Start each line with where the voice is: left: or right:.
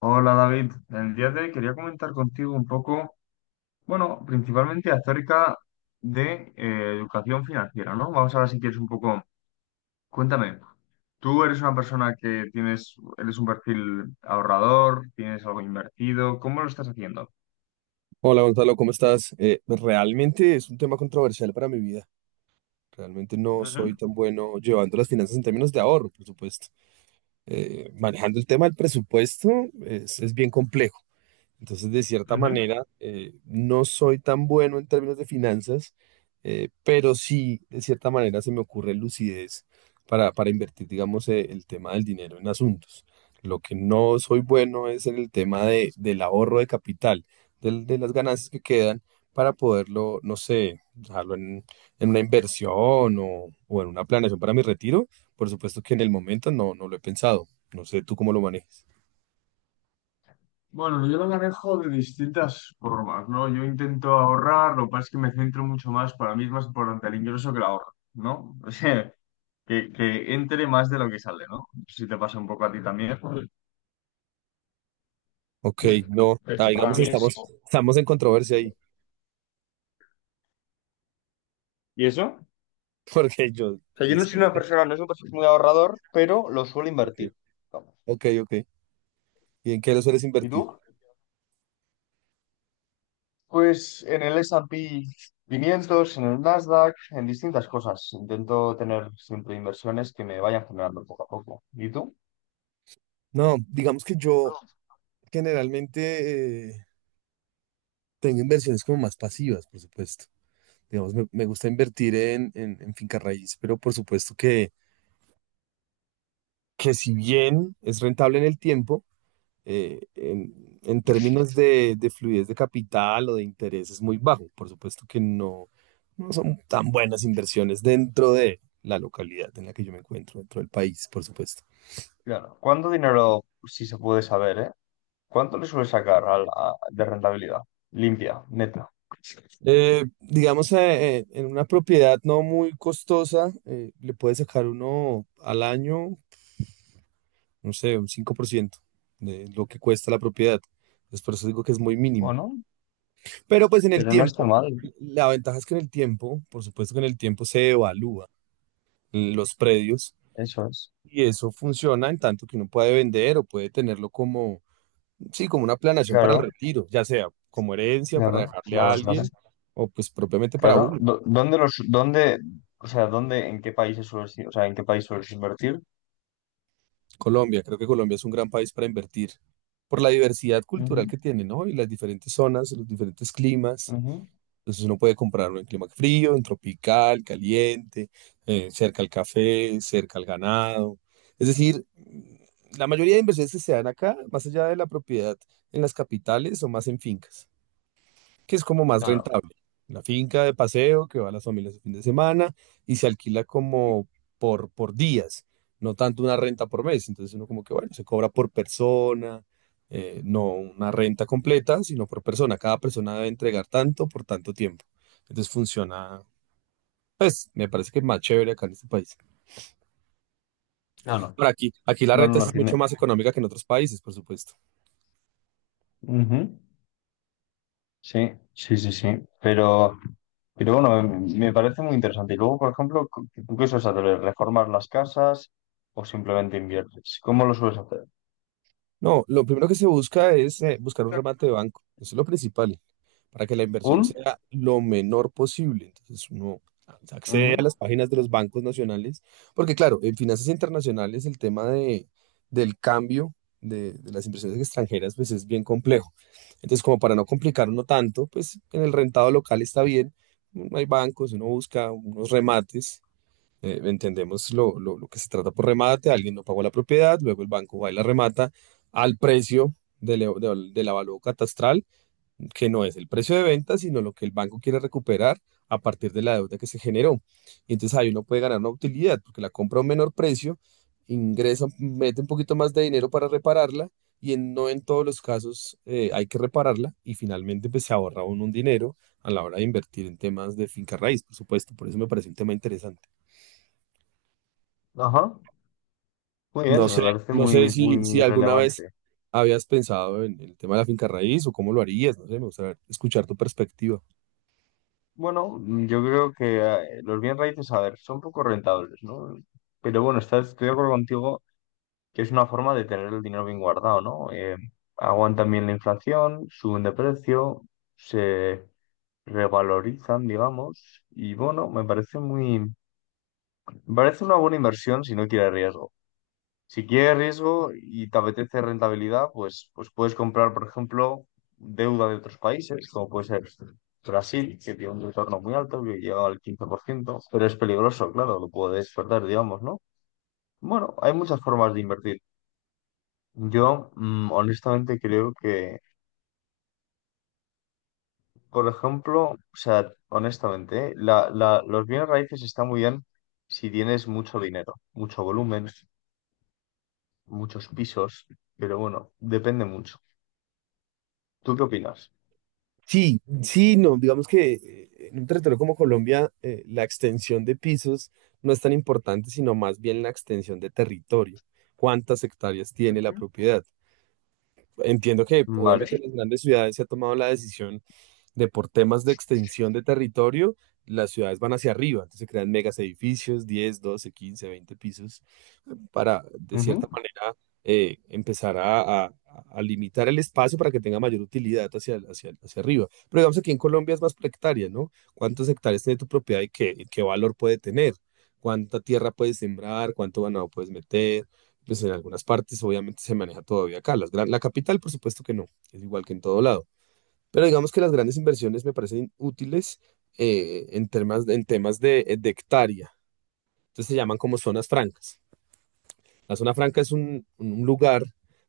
left: Hola David, el día de hoy quería comentar contigo un poco, bueno, principalmente acerca de educación financiera, ¿no? Vamos a ver si quieres un poco, cuéntame, tú eres una persona que tienes, eres un perfil ahorrador, tienes algo invertido, ¿cómo lo estás haciendo?
right: Hola Gonzalo, ¿cómo estás? Realmente es un tema controversial para mi vida. Realmente no soy
left: Ujú,
right: tan bueno llevando las finanzas en términos de ahorro, por supuesto. Manejando el tema del presupuesto es bien complejo. Entonces, de cierta
left: ujú.
right: manera, no soy tan bueno en términos de finanzas, pero sí, de cierta manera, se me ocurre lucidez para invertir, digamos, el tema del dinero en asuntos. Lo que no soy bueno es en el tema del ahorro de capital, de las ganancias que quedan para poderlo, no sé, en una inversión o en una planeación para mi retiro. Por supuesto que en el momento no lo he pensado. No sé tú cómo lo manejas.
left: Bueno, yo lo manejo de distintas formas, ¿no? Yo intento ahorrar, lo que pasa es que me centro mucho más, para mí es más importante el ingreso que el ahorro, ¿no? Que entre más de lo que sale, ¿no? No sé si te pasa un poco a ti también.
right: Ok, no, ah,
left: Pues para
right: digamos,
left: mí es-
right: estamos en controversia ahí,
left: ¿Y eso?
right: porque yo,
left: O sea, yo no soy una
right: decíate,
left: persona, no soy un perfil muy ahorrador, pero lo suelo
right: ok,
left: invertir. Vamos.
right: ok, ¿y en qué lo sueles
left: ¿Y
right: invertir?
left: tú? Pues en el S&P 500, en el Nasdaq, en distintas cosas. Intento tener siempre inversiones que me vayan generando poco a poco. ¿Y tú?
right: No, digamos que yo generalmente tengo inversiones como más pasivas, por supuesto. Digamos, me gusta invertir en, en finca raíz, pero por supuesto que si bien es rentable en el tiempo, en términos de fluidez de capital o de interés es muy bajo. Por supuesto que no, no son tan buenas inversiones dentro de la localidad en la que yo me encuentro, dentro del país, por supuesto.
left: Claro. ¿Cuánto dinero, si se puede saber, eh? ¿Cuánto le suele sacar a la- de rentabilidad? Limpia, neta.
right: En una propiedad no muy costosa, le puede sacar uno al año, no sé, un 5% de lo que cuesta la propiedad. Entonces, por eso digo que es muy mínimo.
left: Bueno,
right: Pero pues en el
left: pero no está
right: tiempo,
left: mal,
right: la ventaja es que en el tiempo, por supuesto que en el tiempo se evalúa los predios,
left: eso es.
right: y eso funciona en tanto que uno puede vender o puede tenerlo como, sí, como una planeación para el
left: Claro,
right: retiro, ya sea como herencia para
left: claro,
right: dejarle
left: claro,
right: a
left: claro.
right: alguien o pues propiamente para
left: Claro.
right: uno.
left: Do- ¿Dónde los, dónde, o sea, dónde, en qué países sueles ir? O sea, ¿en qué país sueles invertir?
right: Colombia, creo que Colombia es un gran país para invertir por la diversidad cultural
left: Ujú,
right: que tiene, ¿no? Y las diferentes zonas, los diferentes climas.
left: ujú.
right: Entonces uno puede comprarlo en clima frío, en tropical, caliente, cerca al café, cerca al ganado. Es decir, la mayoría de inversiones que se dan acá, más allá de la propiedad en las capitales, son más en fincas, que es como más
left: Claro,
right: rentable. La finca de paseo que va a las familias el fin de semana y se alquila como por días, no tanto una renta por mes. Entonces uno como que, bueno, se cobra por persona, no una renta completa, sino por persona. Cada persona debe entregar tanto por tanto tiempo. Entonces funciona, pues me parece que es más chévere acá en este país.
left: claro.
right: Ahora aquí, aquí la
left: No, no,
right: renta sí
left: no
right: es mucho
left: tiene.
right: más económica que en otros países, por supuesto.
left: Ujú. Sí, sí, sí, sí. Pero, pero bueno, me parece muy interesante. Y luego, por ejemplo, cu- ¿tú qué sueles hacer? ¿Reformar las casas o simplemente inviertes? ¿Cómo lo sueles hacer?
right: No, lo primero que se busca es buscar un remate de banco. Eso es lo principal, para que la
left: ¿Un?
right: inversión sea lo menor posible. Entonces uno accede a
left: Ujú.
right: las páginas de los bancos nacionales, porque claro, en finanzas internacionales el tema del cambio de las inversiones extranjeras pues es bien complejo. Entonces como para no complicarlo tanto, pues en el rentado local está bien, no hay bancos, uno busca unos remates. Entendemos lo que se trata por remate, alguien no pagó la propiedad, luego el banco va y la remata al precio del avalúo catastral, que no es el precio de venta, sino lo que el banco quiere recuperar a partir de la deuda que se generó. Y entonces ahí uno puede ganar una utilidad, porque la compra a un menor precio, ingresa, mete un poquito más de dinero para repararla y en, no en todos los casos hay que repararla, y finalmente pues se ahorra uno un dinero a la hora de invertir en temas de finca raíz, por supuesto. Por eso me parece un tema interesante.
left: Ajá. Muy bien,
right: No
left: me
right: sé,
left: parece
right: no sé
left: muy,
right: si, si
left: muy
right: alguna vez
left: relevante.
right: habías pensado en el tema de la finca raíz o cómo lo harías, no sé, me gustaría escuchar tu perspectiva.
left: Bueno, mm, yo creo que los bien raíces, a ver, son poco rentables, ¿no? Pero bueno, estoy de acuerdo contigo que es una forma de tener el dinero bien guardado, ¿no? Aguantan bien la inflación, suben de precio, se revalorizan, digamos, y bueno, me parece una buena inversión si no quiere riesgo. Si quieres riesgo y te apetece rentabilidad, pues puedes comprar, por ejemplo, deuda de otros países, como puede ser Brasil, que tiene un retorno muy alto, que llega al 15%, pero es peligroso, claro, lo puedes perder, digamos, ¿no? Bueno, hay muchas formas de invertir. Yo, mm, honestamente, creo que, por ejemplo, o sea, honestamente, ¿eh? Los bienes raíces están muy bien si tienes mucho dinero, mucho volumen, muchos pisos, pero bueno, depende mucho. ¿Tú qué opinas?
right: Sí, sí, no, digamos que en un territorio como Colombia, la extensión de pisos no es tan importante, sino más bien la extensión de territorio. ¿Cuántas hectáreas tiene la propiedad? Entiendo que obviamente
left: Vale.
right: en las grandes ciudades se ha tomado la decisión de por temas de extensión de territorio, las ciudades van hacia arriba, entonces se crean megas edificios, 10, 12, 15, 20 pisos para, de cierta
left: Ujú,
right: manera, eh, empezar a, a- a limitar el espacio para que tenga mayor utilidad hacia, hacia arriba. Pero digamos aquí en Colombia es más por hectárea, ¿no? ¿Cuántas hectáreas tiene tu propiedad y y qué valor puede tener? ¿Cuánta tierra puedes sembrar? ¿Cuánto ganado puedes meter? Pues en algunas partes obviamente se maneja todavía acá. La capital, por supuesto que no, es igual que en todo lado. Pero digamos que las grandes inversiones me parecen útiles en temas de hectárea. Entonces se llaman como zonas francas. La zona franca es un lugar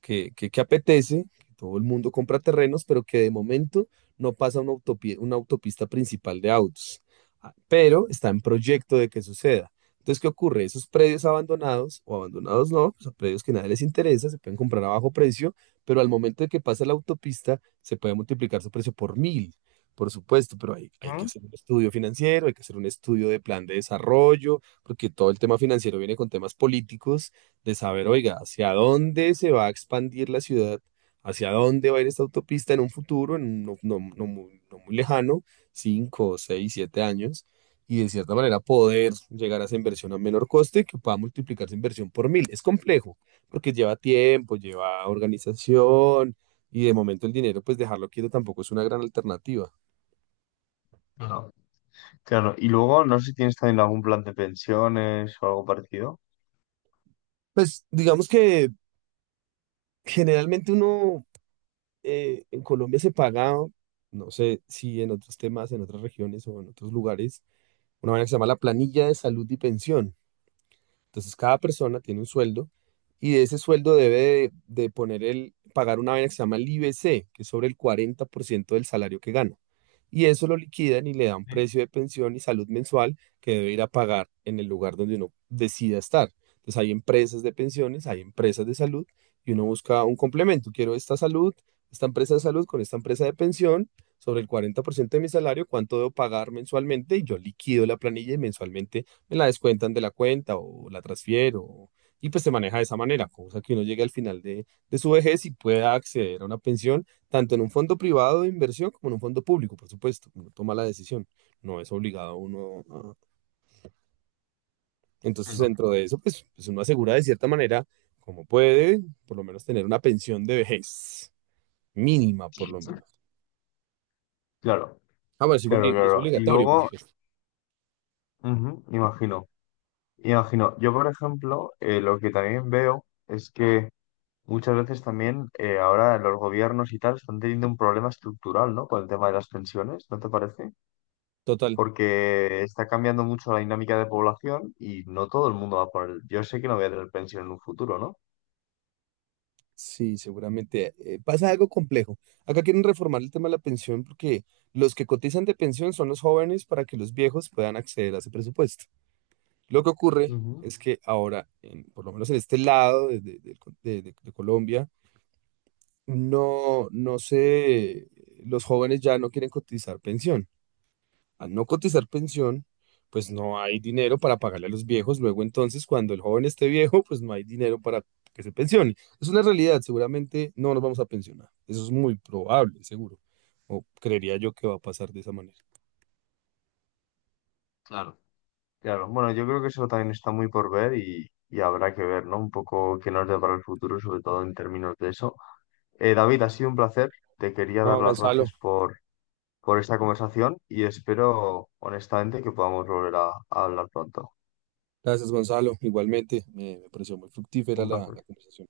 right: que apetece, que todo el mundo compra terrenos, pero que de momento no pasa una una autopista principal de autos. Ah, pero está en proyecto de que suceda. Entonces, ¿qué ocurre? Esos predios abandonados, o abandonados no, pues a predios que nadie les interesa, se pueden comprar a bajo precio, pero al momento de que pasa la autopista, se puede multiplicar su precio por mil, por supuesto, pero hay que
left: ujú.
right: hacer un estudio financiero, hay que hacer un estudio de plan de desarrollo, porque todo el tema financiero viene con temas políticos de saber, oiga, hacia dónde se va a expandir la ciudad, hacia dónde va a ir esta autopista en un futuro, en un no, no muy, no muy lejano, 5 6 7 años, y de cierta manera poder llegar a esa inversión a menor coste que pueda multiplicar esa inversión por mil. Es complejo, porque lleva tiempo, lleva organización, y de momento el dinero, pues dejarlo quieto tampoco es una gran alternativa.
left: Claro. Claro. Y luego, no sé si tienes también algún plan de pensiones o algo parecido.
right: Pues digamos que generalmente uno en Colombia se paga, no sé si en otros temas, en otras regiones o en otros lugares, una manera que se llama la planilla de salud y pensión. Entonces cada persona tiene un sueldo y de ese sueldo de poner el, pagar una vaina que se llama el IBC, que es sobre el 40% del salario que gana. Y eso lo liquidan y le dan
left: Sí.
right: precio de pensión y salud mensual que debe ir a pagar en el lugar donde uno decida estar. Entonces hay empresas de pensiones, hay empresas de salud y uno busca un complemento. Quiero esta salud, esta empresa de salud con esta empresa de pensión sobre el 40% de mi salario, cuánto debo pagar mensualmente y yo liquido la planilla y mensualmente me la descuentan de la cuenta o la transfiero. Y pues se maneja de esa manera, cosa que uno llegue al final de su vejez y pueda acceder a una pensión, tanto en un fondo privado de inversión como en un fondo público, por supuesto. Uno toma la decisión, no es obligado uno.
left: Sí,
right: Entonces,
left: no.
right: dentro de eso, pues, pues uno asegura de cierta manera, como puede, por lo menos tener una pensión de vejez mínima, por lo menos.
left: Claro,
right: Ah, bueno, sí,
left: claro,
right: cumplir, es
left: claro. Y
right: obligatorio, por
left: luego,
right: supuesto.
left: ujú, imagino, imagino. Yo, por ejemplo, lo que también veo es que muchas veces también ahora los gobiernos y tal están teniendo un problema estructural, ¿no? Con el tema de las pensiones, ¿no te parece?
right: Total.
left: Porque está cambiando mucho la dinámica de población y no todo el mundo va por el... Yo sé que no voy a tener pensión en un futuro, ¿no?
right: Sí, seguramente. Pasa algo complejo. Acá quieren reformar el tema de la pensión porque los que cotizan de pensión son los jóvenes para que los viejos puedan acceder a ese presupuesto. Lo que ocurre
left: Ujú,
right: es que ahora, por lo menos en este lado de- del con- de Colombia, no, no sé, los jóvenes ya no quieren cotizar pensión. Al no cotizar pensión, pues no hay dinero para pagarle a los viejos. Luego entonces, cuando el joven esté viejo, pues no hay dinero para que se pensione. Es una realidad, seguramente no nos vamos a pensionar. Eso es muy probable, seguro. O creería yo que va a pasar de esa manera.
left: claro. Claro, bueno, yo creo que eso también está muy por ver y habrá que ver, ¿no? Un poco qué nos depara el futuro, sobre todo en términos de eso. David, ha sido un placer. Te quería dar
right: No,
left: las
right: Gonzalo.
left: gracias por esta conversación y espero, honestamente, que podamos volver a hablar pronto.
right: Gracias, Gonzalo. Igualmente, me pareció muy fructífera
left: Un
right: la
left: placer.
right: la conversación.